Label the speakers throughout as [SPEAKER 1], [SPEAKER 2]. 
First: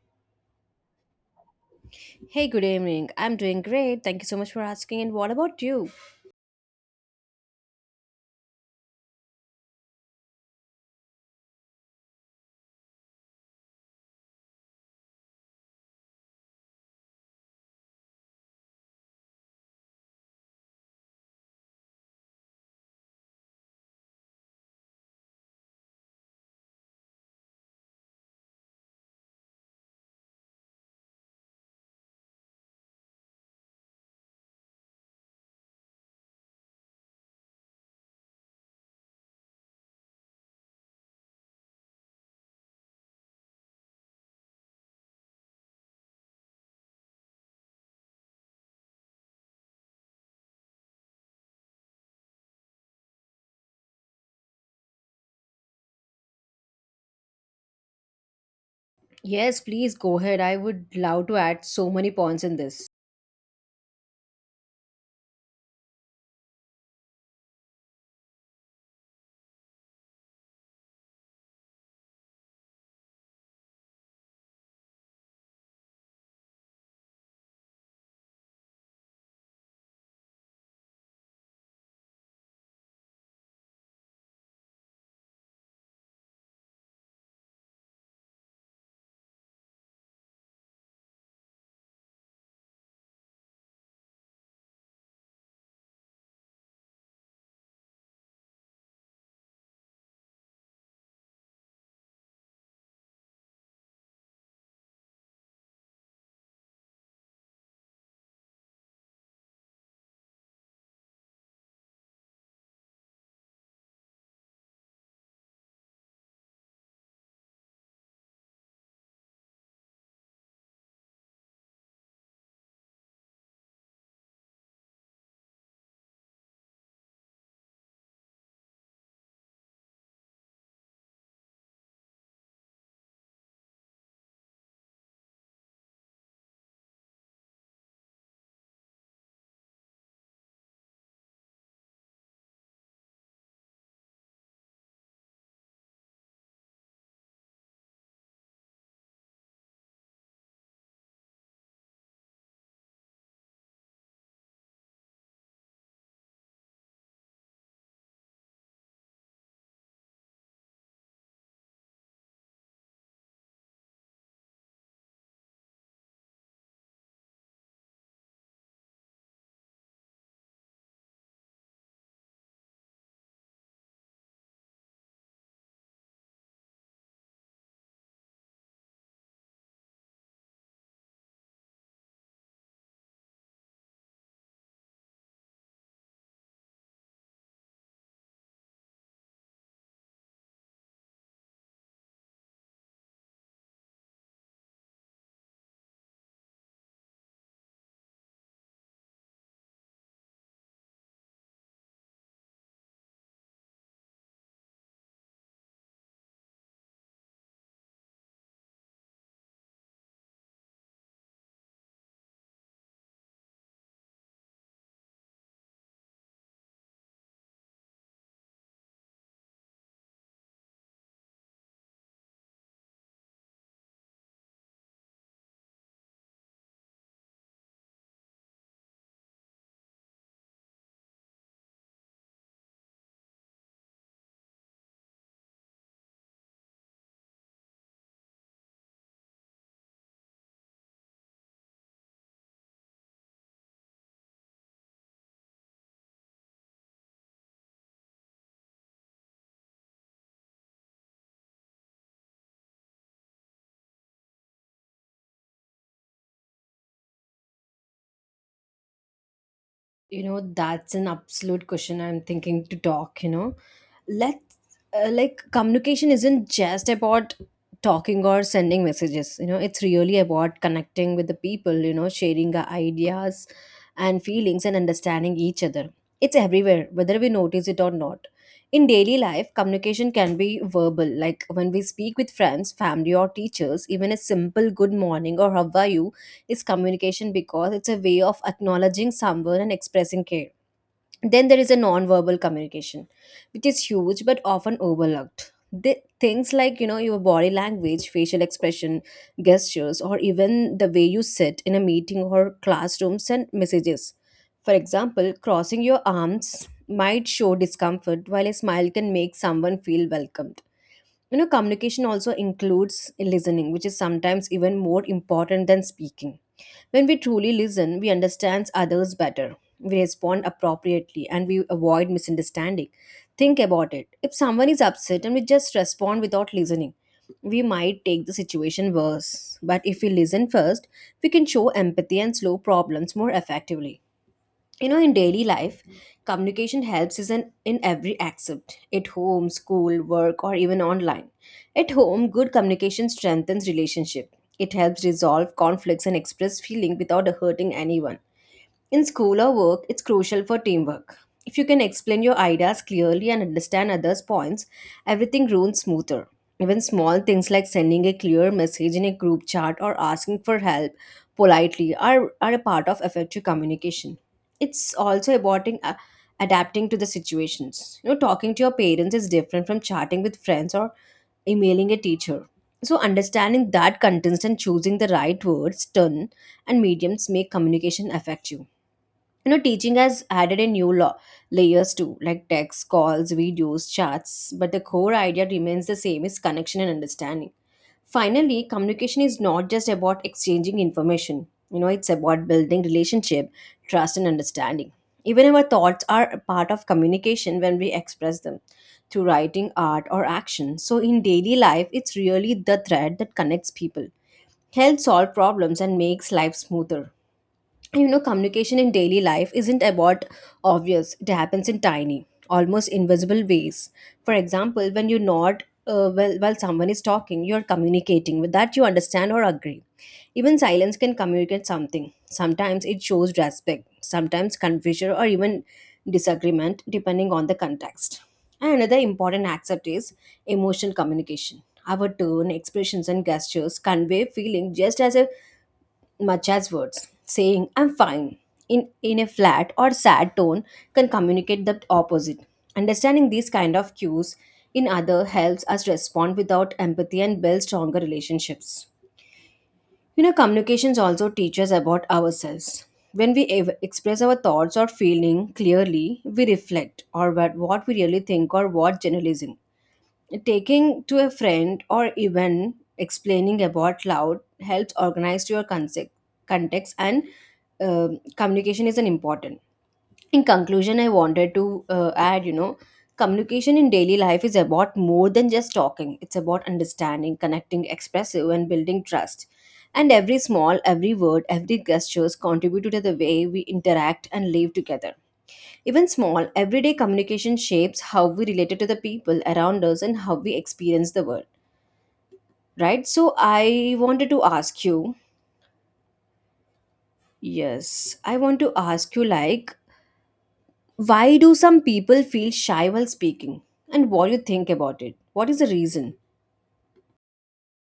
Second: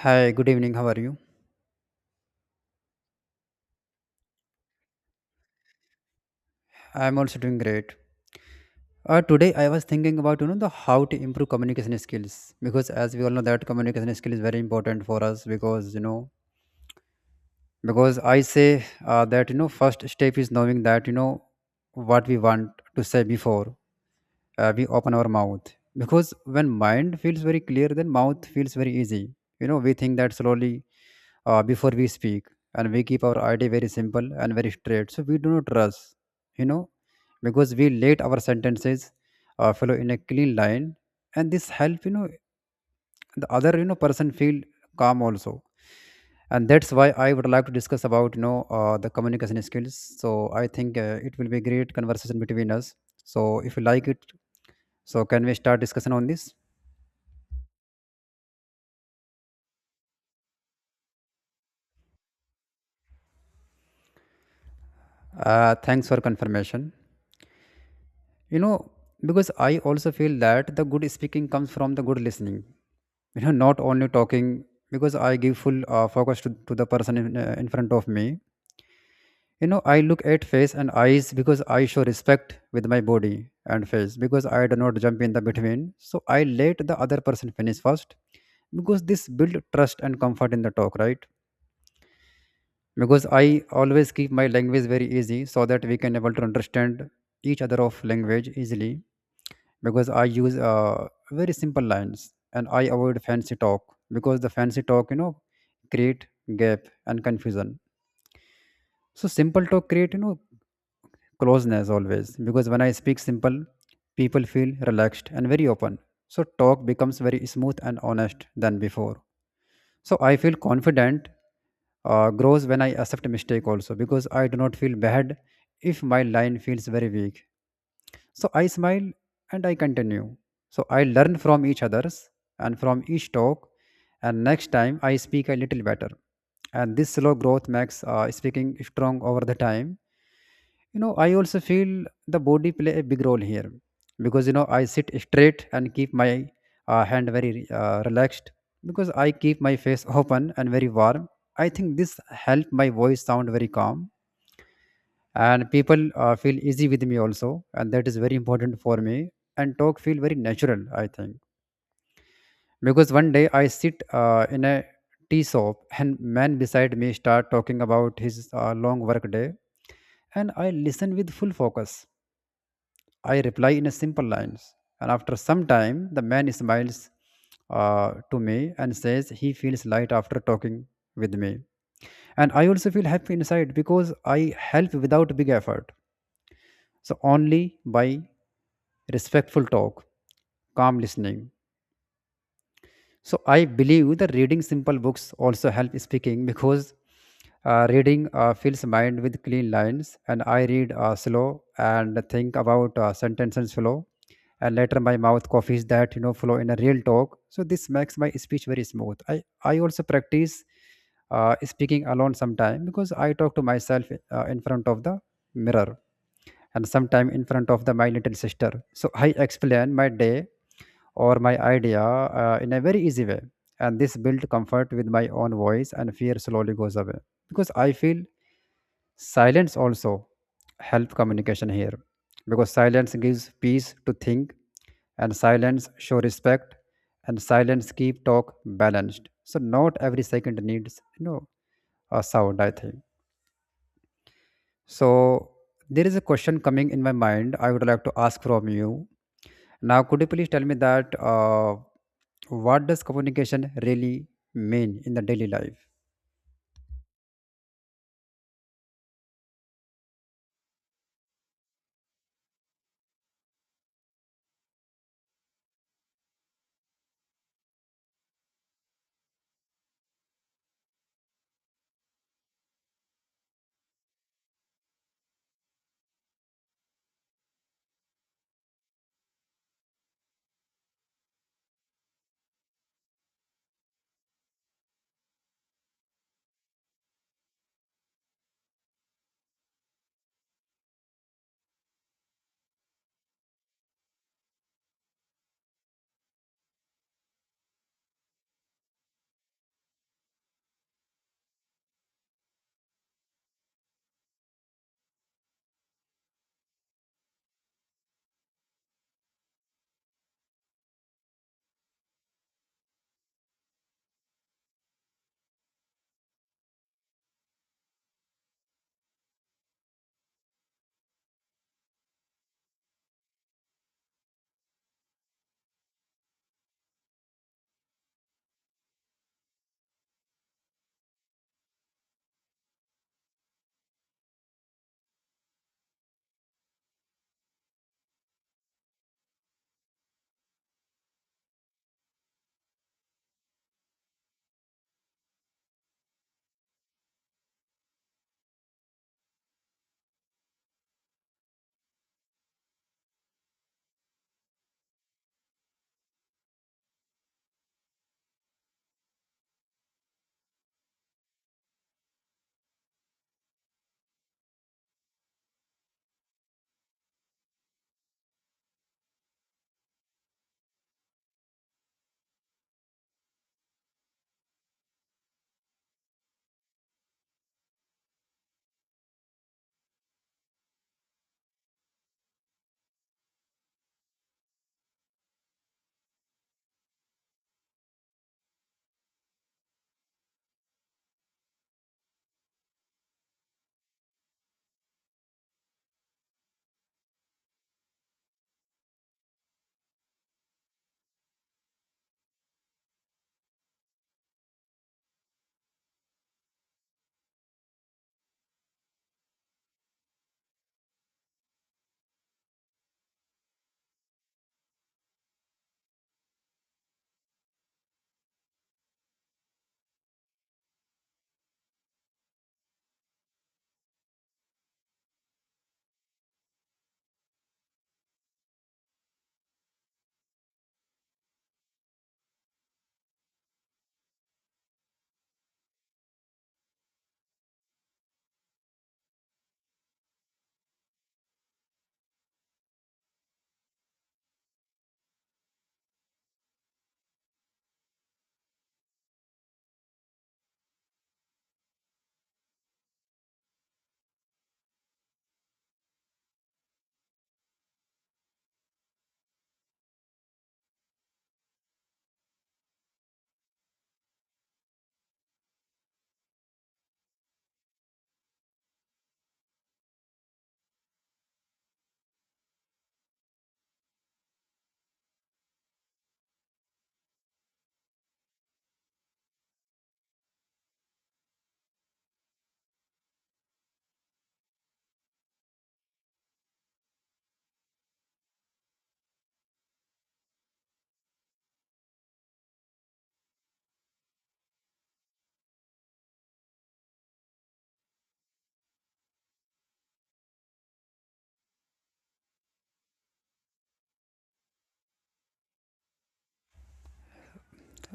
[SPEAKER 1] Hi, good evening. How are you?
[SPEAKER 2] Hey, good evening. I'm doing great. Thank you so much for asking. And what about you?
[SPEAKER 1] I'm also doing great. Today I was thinking about you know the how to improve communication skills because as we all know that communication skill is very important for us. Because you know because I say that first step is knowing that you know what we want to say before we open our mouth, because when mind feels very clear then mouth feels very easy. We think that slowly before we speak, and we keep our idea very simple and very straight so we do not rush, you know because we let our sentences follow in a clean line, and this help the other person feel calm also. And that's why I would like to discuss about the communication skills. So I think it will be a great conversation between us. So if you like it, so can we start discussion on this?
[SPEAKER 2] Yes, please go ahead. I would love to add so many points in this.
[SPEAKER 1] Thanks for confirmation. You know, because I also feel that the good speaking comes from the good listening. You know, not only talking. Because I give full focus to the person in front of me. You know, I look at face and eyes because I show respect with my body and face, because I do not jump in the between. So I let the other person finish first, because this build trust and comfort in the talk, right? Because I always keep my language very easy so that we can able to understand each other of language easily. Because I use very simple lines, and I avoid fancy talk, because the fancy talk create gap and confusion. So simple talk create closeness always, because when I speak simple, people feel relaxed and very open, so talk becomes very smooth and honest than before. So I feel confident grows when I accept mistake also, because I do not feel bad if my line feels very weak. So I smile and I continue. So I learn from each others and from each talk, and next time I speak a little better. And this slow growth makes speaking strong over the time. I also feel the body play a big role here, because I sit straight and keep my hand very relaxed, because I keep my face open and very warm. I think this help my voice sound very calm and people feel easy with me also, and that is very important for me, and talk feel very natural, I think. Because one day I sit in a tea shop and man beside me start talking about his long work day, and I listen with full focus. I reply in a simple lines. And after some time, the man smiles to me and says he feels light after talking with me. And I also feel happy inside because I help without big effort. So only by respectful talk, calm listening, so I believe that reading simple books also help speaking, because reading fills mind with clean lines, and I read slow and think about sentences flow, and later my mouth coffees that flow in a real talk. So this makes my speech very smooth. I also practice speaking alone sometime, because I talk to myself in front of the mirror and sometime in front of the my little sister. So I explain my day or my idea in a very easy way, and this built comfort with my own voice and fear slowly goes away. Because I feel silence also help communication here, because silence gives peace to think, and silence show respect, and silence keep talk balanced, so not every second needs a sound, I think. So there is a question coming in my mind I would like to ask from you now. Could you please tell me that what does communication really mean in the daily life?
[SPEAKER 2] You know, that's an absolute question. I'm thinking to talk, you know, let's like, communication isn't just about talking or sending messages, you know. It's really about connecting with the people, you know, sharing our ideas and feelings and understanding each other. It's everywhere, whether we notice it or not. In daily life, communication can be verbal, like when we speak with friends, family, or teachers. Even a simple good morning or how are you is communication, because it's a way of acknowledging someone and expressing care. Then there is a non-verbal communication, which is huge but often overlooked. The things like, you know, your body language, facial expression, gestures, or even the way you sit in a meeting or classroom send messages. For example, crossing your arms might show discomfort, while a smile can make someone feel welcomed. You know, communication also includes listening, which is sometimes even more important than speaking. When we truly listen, we understand others better. We respond appropriately and we avoid misunderstanding. Think about it. If someone is upset and we just respond without listening, we might take the situation worse. But if we listen first, we can show empathy and slow problems more effectively. You know, in daily life, communication helps is in every aspect, at home, school, work, or even online. At home, good communication strengthens relationship. It helps resolve conflicts and express feeling without hurting anyone. In school or work, it's crucial for teamwork. If you can explain your ideas clearly and understand others' points, everything runs smoother. Even small things like sending a clear message in a group chat or asking for help politely are a part of effective communication. It's also about adapting to the situations. You know, talking to your parents is different from chatting with friends or emailing a teacher. So, understanding that context and choosing the right words, tone, and mediums make communication effective. You know, teaching has added a new law, layers too, like text, calls, videos, chats, but the core idea remains the same, is connection and understanding. Finally, communication is not just about exchanging information, you know. It's about building relationship, trust, and understanding. Even our thoughts are a part of communication when we express them through writing, art, or action. So in daily life, it's really the thread that connects people, helps solve problems, and makes life smoother. You know, communication in daily life isn't about obvious. It happens in tiny, almost invisible ways. For example, when you nod while someone is talking, you're communicating with that you understand or agree. Even silence can communicate something. Sometimes it shows respect, sometimes confusion, or even disagreement, depending on the context. And another important aspect is emotional communication. Our tone, expressions, and gestures convey feeling just as a much as words. Saying I'm fine in a flat or sad tone can communicate the opposite. Understanding these kind of cues in other helps us respond without empathy and build stronger relationships. You know, communications also teach us about ourselves. When we express our thoughts or feeling clearly, we reflect or what we really think or what generalizing. Taking to a friend or even explaining about loud helps organize your concept, context, and communication is an important. In conclusion, I wanted to add, you know, communication in daily life is about more than just talking. It's about understanding, connecting, expressive, and building trust. And every small, every word, every gestures contribute to the way we interact and live together. Even small, everyday communication shapes how we related to the people around us and how we experience the world, right? So, I wanted to ask you, yes, I want to ask you, like, why do some people feel shy while speaking? And what do you think about it? What is the reason?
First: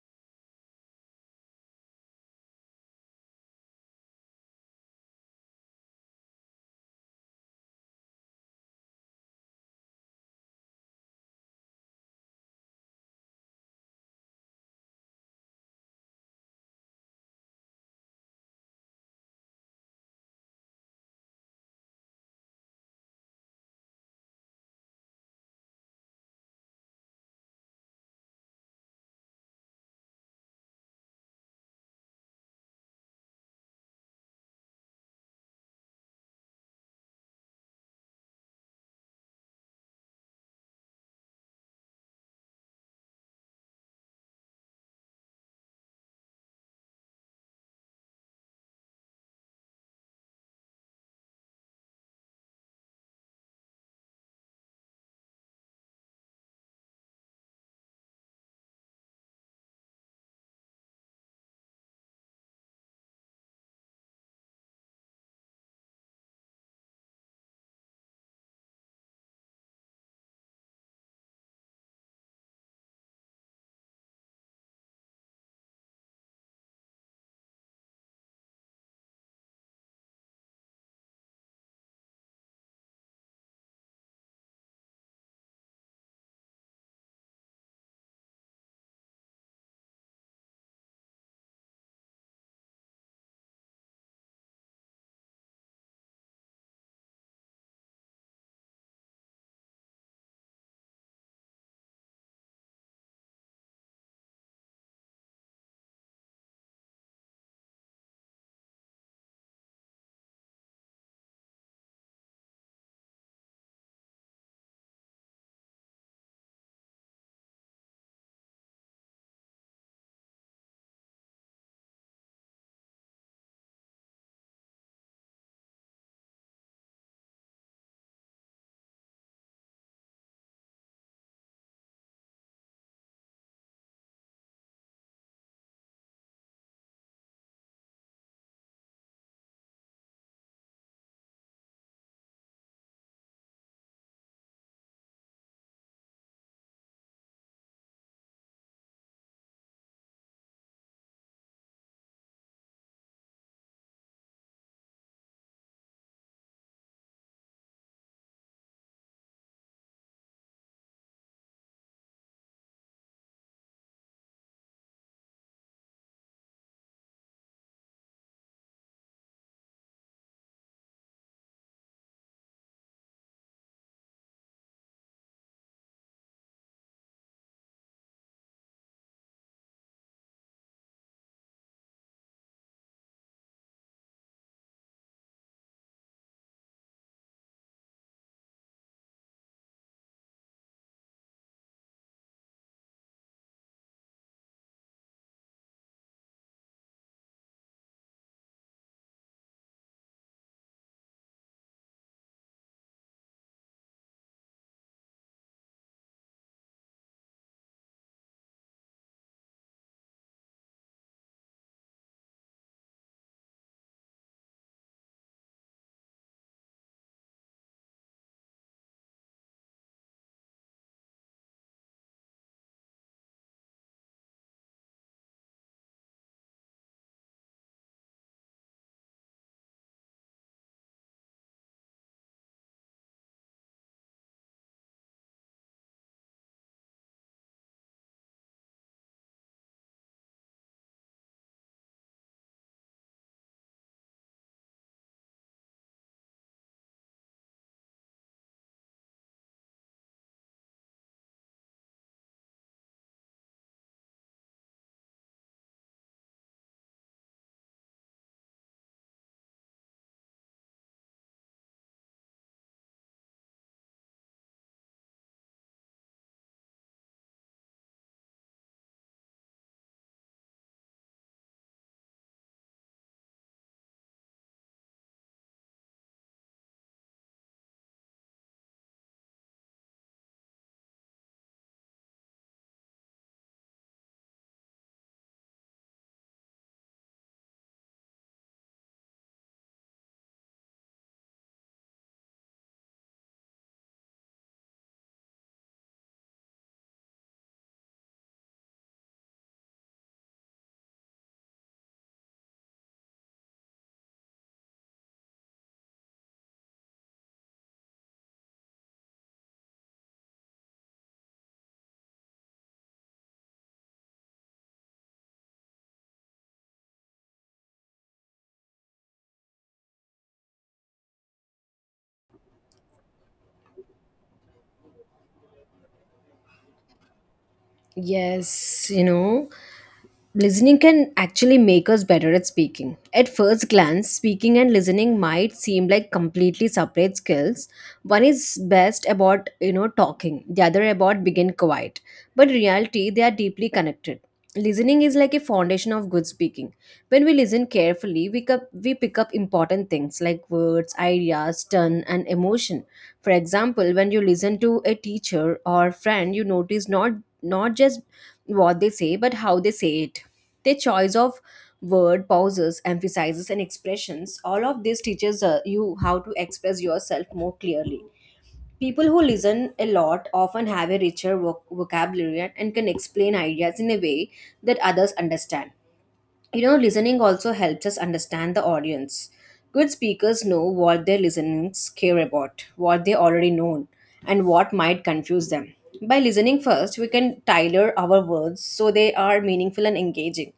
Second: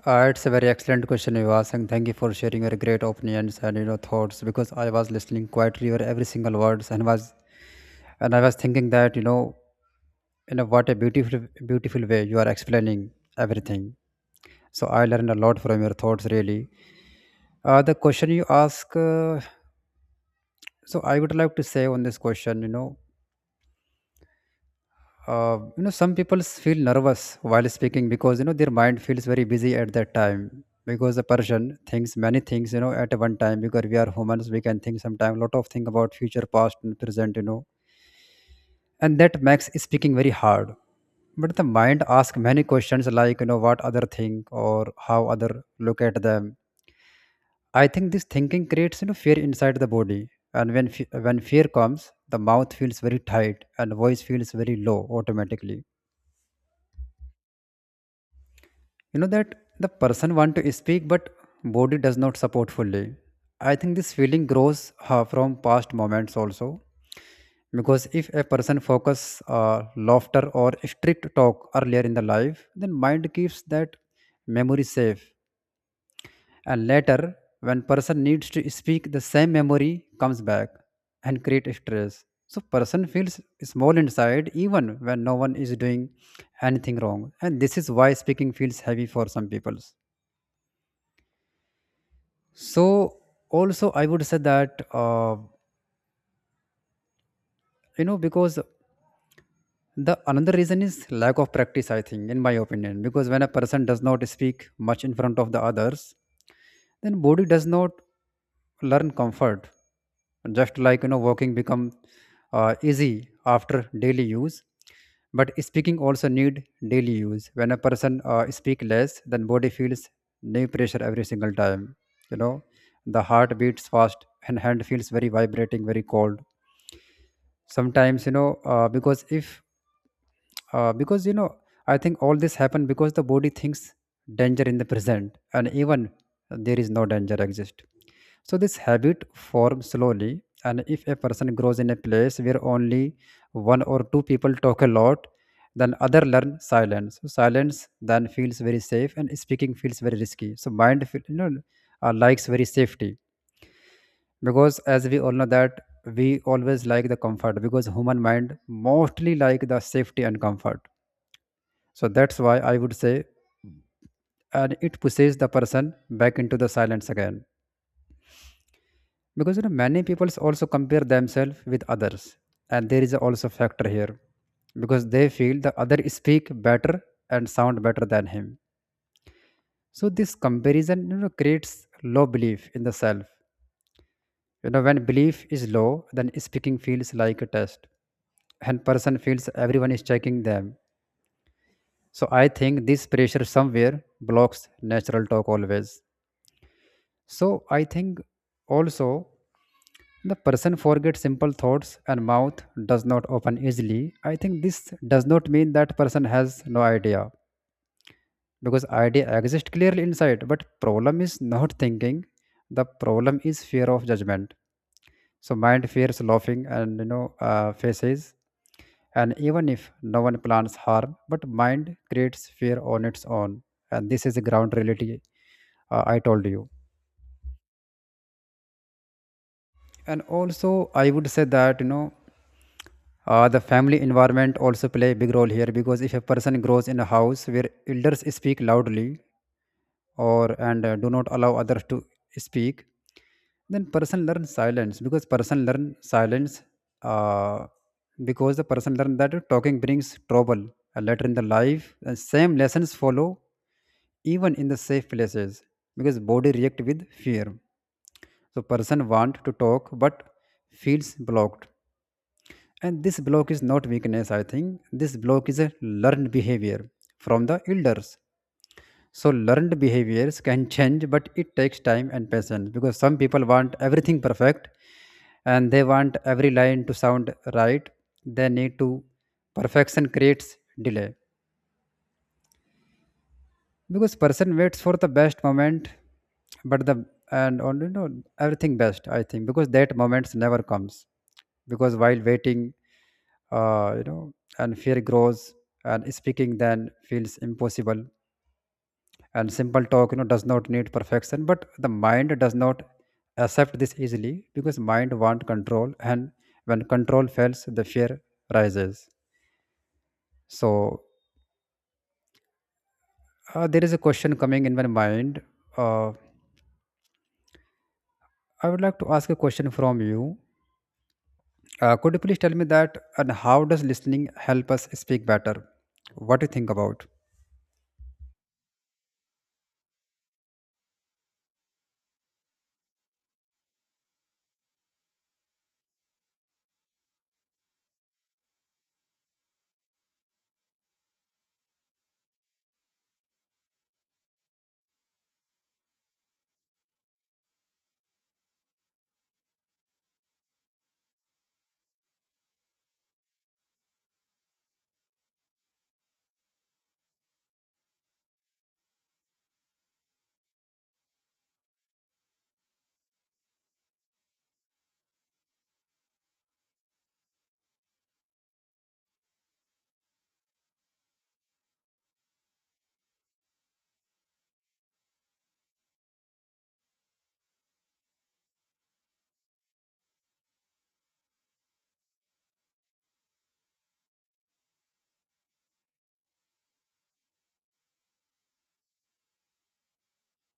[SPEAKER 1] It's a very excellent question you asked, and thank you for sharing your great opinions and thoughts. Because I was listening quietly your every single words, and I was thinking that what a beautiful way you are explaining everything. So I learned a lot from your thoughts really. The question you ask, So I would like to say on this question. Some people feel nervous while speaking, because their mind feels very busy at that time, because the person thinks many things at one time. Because we are humans, we can think sometime lot of thing about future, past and present, and that makes speaking very hard. But the mind asks many questions, like what other think or how other look at them. I think this thinking creates fear inside the body, and when fear comes, the mouth feels very tight and voice feels very low automatically. You know that The person want to speak, but body does not support fully. I think this feeling grows from past moments also, because if a person focus uh, laughter or strict talk earlier in the life, then mind keeps that memory safe, and later when person needs to speak, the same memory comes back and create stress. So person feels small inside even when no one is doing anything wrong, and this is why speaking feels heavy for some people. So also I would say that because the another reason is lack of practice, I think, in my opinion. Because when a person does not speak much in front of the others, then body does not learn comfort. Just like walking become easy after daily use, but speaking also need daily use. When a person speak less, then body feels new pressure every single time. you know the heart beats fast and hand feels very vibrating, very cold sometimes. You know because if because you know I think all this happened because the body thinks danger in the present, and even there is no danger exist. So this habit forms slowly. And if a person grows in a place where only one or two people talk a lot, then other learn silence. So silence then feels very safe and speaking feels very risky, so mind feel, you know, likes very safety. Because as we all know that we always like the comfort, because human mind mostly like the safety and comfort. So that's why I would say, and it pushes the person back into the silence again. Because you know, many people also compare themselves with others, and there is also factor here, because they feel the other speak better and sound better than him. So this comparison, you know, creates low belief in the self. You know, when belief is low, then speaking feels like a test, and person feels everyone is checking them. So I think this pressure somewhere blocks natural talk always. So I think also the person forgets simple thoughts and mouth does not open easily. I think this does not mean that person has no idea, because idea exists clearly inside, but problem is not thinking. The problem is fear of judgment. So mind fears laughing and faces, and even if no one plans harm, but mind creates fear on its own, and this is a ground reality I told you. And also I would say that the family environment also play a big role here. Because if a person grows in a house where elders speak loudly or and do not allow others to speak, then person learn silence. Silence uh, because the person learn that talking brings trouble later in the life, and same lessons follow even in the safe places, because body react with fear. So person want to talk but feels blocked, and this block is not weakness. I think this block is a learned behavior from the elders. So learned behaviors can change, but it takes time and patience, because some people want everything perfect and they want every line to sound right. they need to Perfection creates delay, because person waits for the best moment. But the and on you know everything best I think because that moment never comes, because while waiting, uh, you know and fear grows and speaking then feels impossible. And simple talk, you know, does not need perfection, but the mind does not accept this easily, because mind want control, and when control fails, the fear rises. So there is a question coming in my mind. uh, I would like to ask a question from you. Could you please tell me that and how does listening help us speak better? What do you think about?
[SPEAKER 2] Yes, you know, listening can actually make us better at speaking. At first glance, speaking and listening might seem like completely separate skills. One is best about, you know, talking, the other about begin quiet. But in reality, they are deeply connected. Listening is like a foundation of good speaking. When we listen carefully, we, cup, we pick up important things like words, ideas, tone, and emotion. For example, when you listen to a teacher or friend, you notice not just what they say, but how they say it. Their choice of word, pauses, emphasizes, and expressions, all of this teaches you how to express yourself more clearly. People who listen a lot often have a richer vocabulary and can explain ideas in a way that others understand. You know, listening also helps us understand the audience. Good speakers know what their listeners care about, what they already know, and what might confuse them. By listening first, we can tailor our words so they are meaningful and engaging.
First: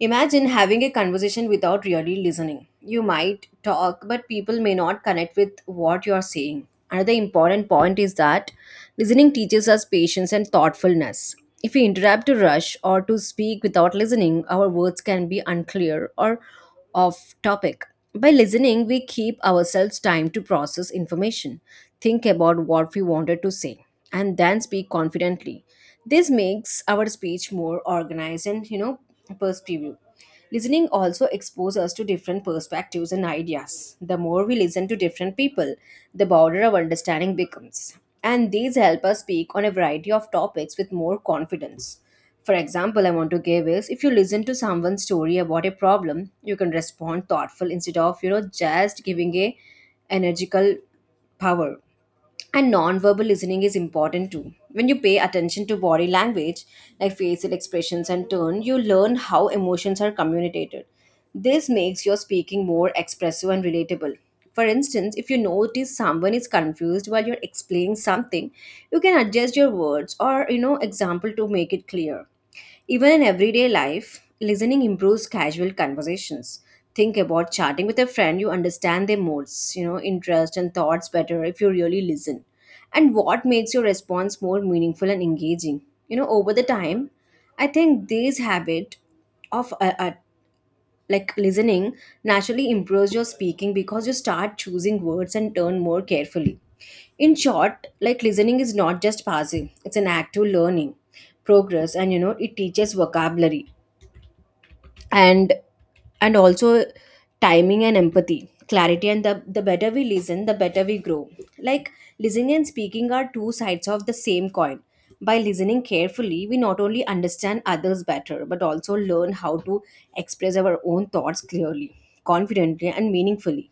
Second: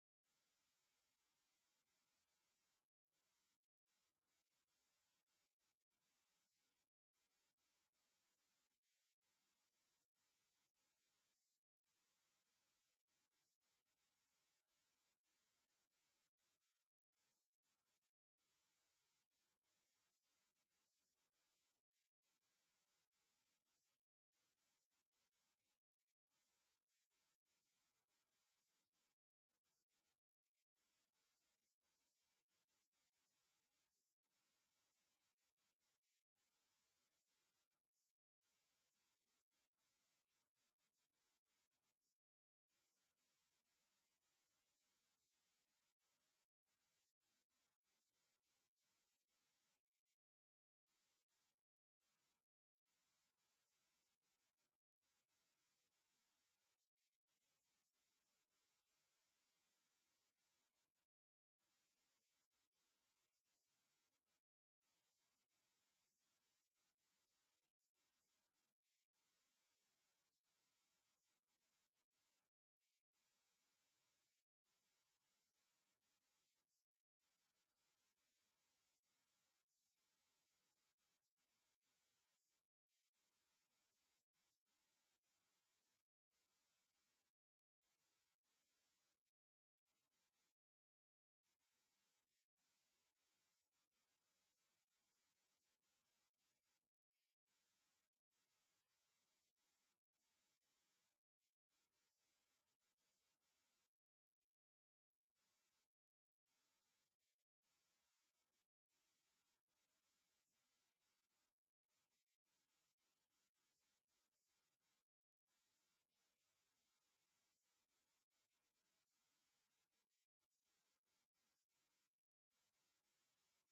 [SPEAKER 2] Imagine having a conversation without really listening. You might talk, but people may not connect with what you're saying. Another important point is that listening teaches us patience and thoughtfulness. If we interrupt to rush or to speak without listening, our words can be unclear or of topic. By listening, we keep ourselves time to process information, think about what we wanted to say, and then speak confidently. This makes our speech more organized and, you know, perspective. Listening also exposes us to different perspectives and ideas. The more we listen to different people, the broader our understanding becomes. And these help us speak on a variety of topics with more confidence. For example, I want to give is if you listen to someone's story about a problem, you can respond thoughtful instead of, you know, just giving a energical power. And non-verbal listening is important too. When you pay attention to body language, like facial expressions and tone, you learn how emotions are communicated. This makes your speaking more expressive and relatable. For instance, if you notice someone is confused while you're explaining something, you can adjust your words or, you know, example to make it clear. Even in everyday life, listening improves casual conversations. Think about chatting with a friend, you understand their moods, you know, interests and thoughts better if you really listen. And what makes your response more meaningful and engaging? You know, over the time, I think this habit of like, listening naturally improves your speaking because you start choosing words and turn more carefully. In short, like, listening is not just passive, it's an act of learning, progress, and, you know, it teaches vocabulary and and also timing and empathy, clarity, and the better we listen, the better we grow. Like, listening and speaking are two sides of the same coin. By listening carefully, we not only understand others better but also learn how to express our own thoughts clearly, confidently, and meaningfully.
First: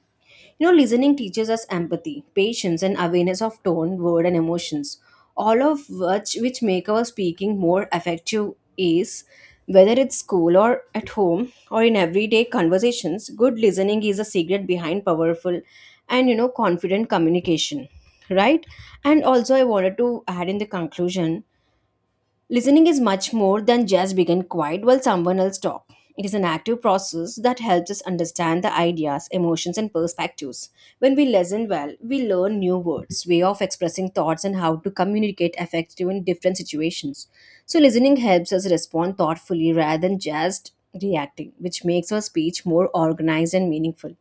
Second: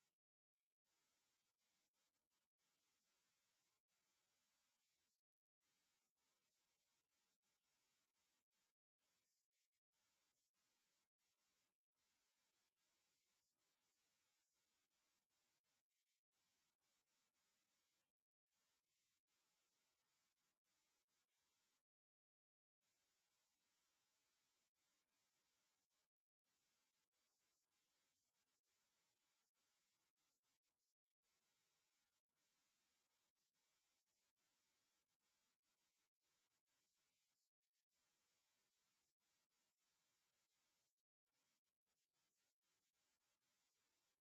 [SPEAKER 2] You know, listening teaches us empathy, patience, and awareness of tone, word, and emotions, all of which make our speaking more effective is whether it's school or at home or in everyday conversations. Good listening is a secret behind powerful and, you know, confident communication. Right? And also I wanted to add in the conclusion, listening is much more than just being quiet while someone else talks. It is an active process that helps us understand the ideas, emotions, and perspectives. When we listen well, we learn new words, way of expressing thoughts, and how to communicate effectively in different situations. So, listening helps us respond thoughtfully rather than just reacting, which makes our speech more organized and meaningful.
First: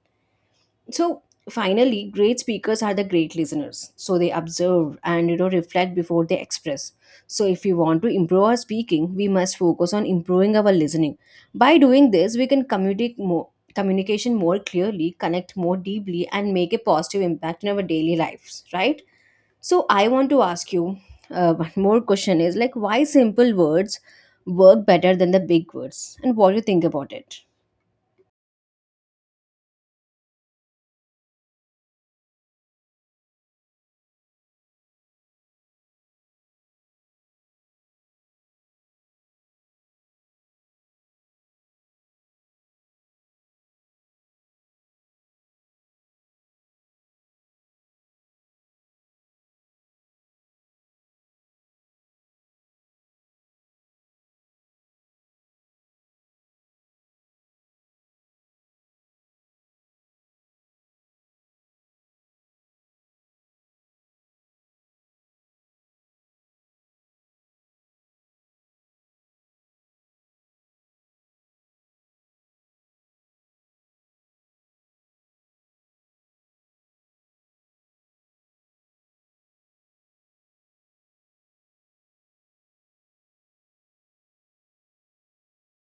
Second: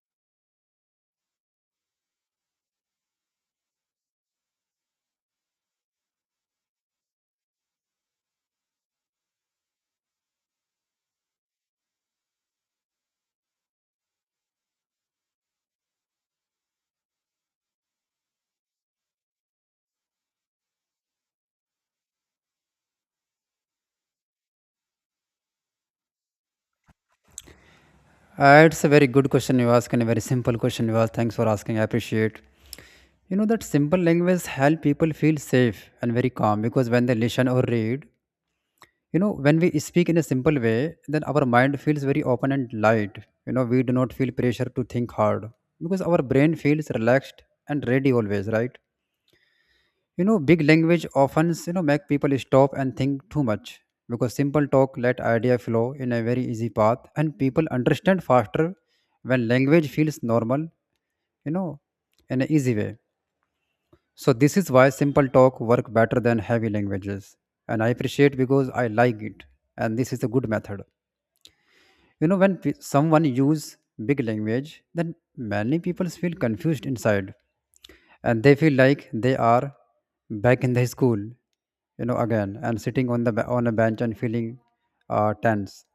[SPEAKER 2] So finally, great speakers are the great listeners. So they observe and, you know, reflect before they express. So if we want to improve our speaking, we must focus on improving our listening. By doing this, we can communicate more communication more clearly, connect more deeply, and make a positive impact in our daily lives, right? So I want to ask you one more question is like, why simple words work better than the big words, and what do you think about it?
[SPEAKER 1] It's a very good question you ask, and a very simple question you ask. Thanks for asking. I appreciate. You know that simple language help people feel safe and very calm, because when they listen or read, you know, when we speak in a simple way, then our mind feels very open and light. You know, we do not feel pressure to think hard, because our brain feels relaxed and ready always, right? Big language often make people stop and think too much, because simple talk let idea flow in a very easy path, and people understand faster when language feels normal, you know in an easy way. So this is why simple talk work better than heavy languages, and I appreciate because I like it, and this is a good method. You know, when someone use big language, then many people feel confused inside, and they feel like they are back in the school again and sitting on a bench and feeling tense.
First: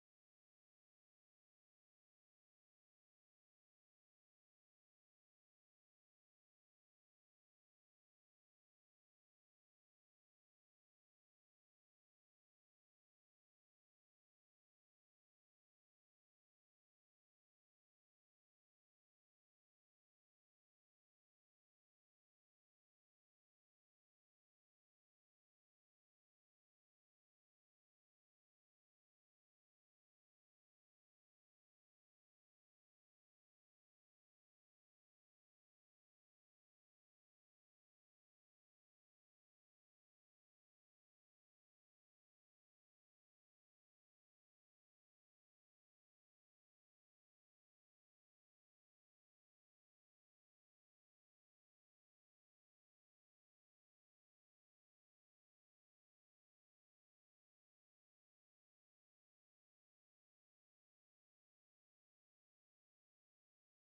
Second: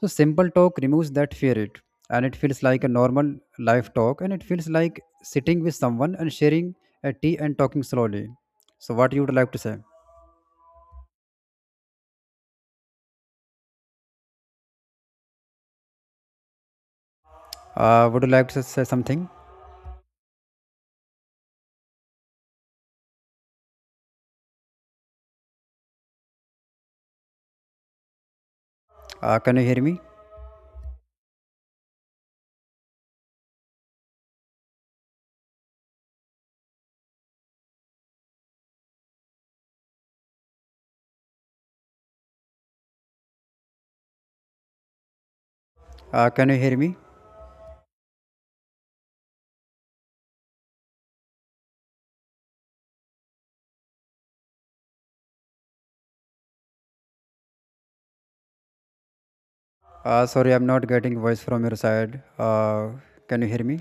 [SPEAKER 1] So simple talk removes that fear, it and it feels like a normal life talk, and it feels like sitting with someone and sharing a tea and talking slowly. So what you would like to say? Would you like to say something? Can you hear me? Can you hear me? Sorry, I'm not getting voice from your side. Can you hear me?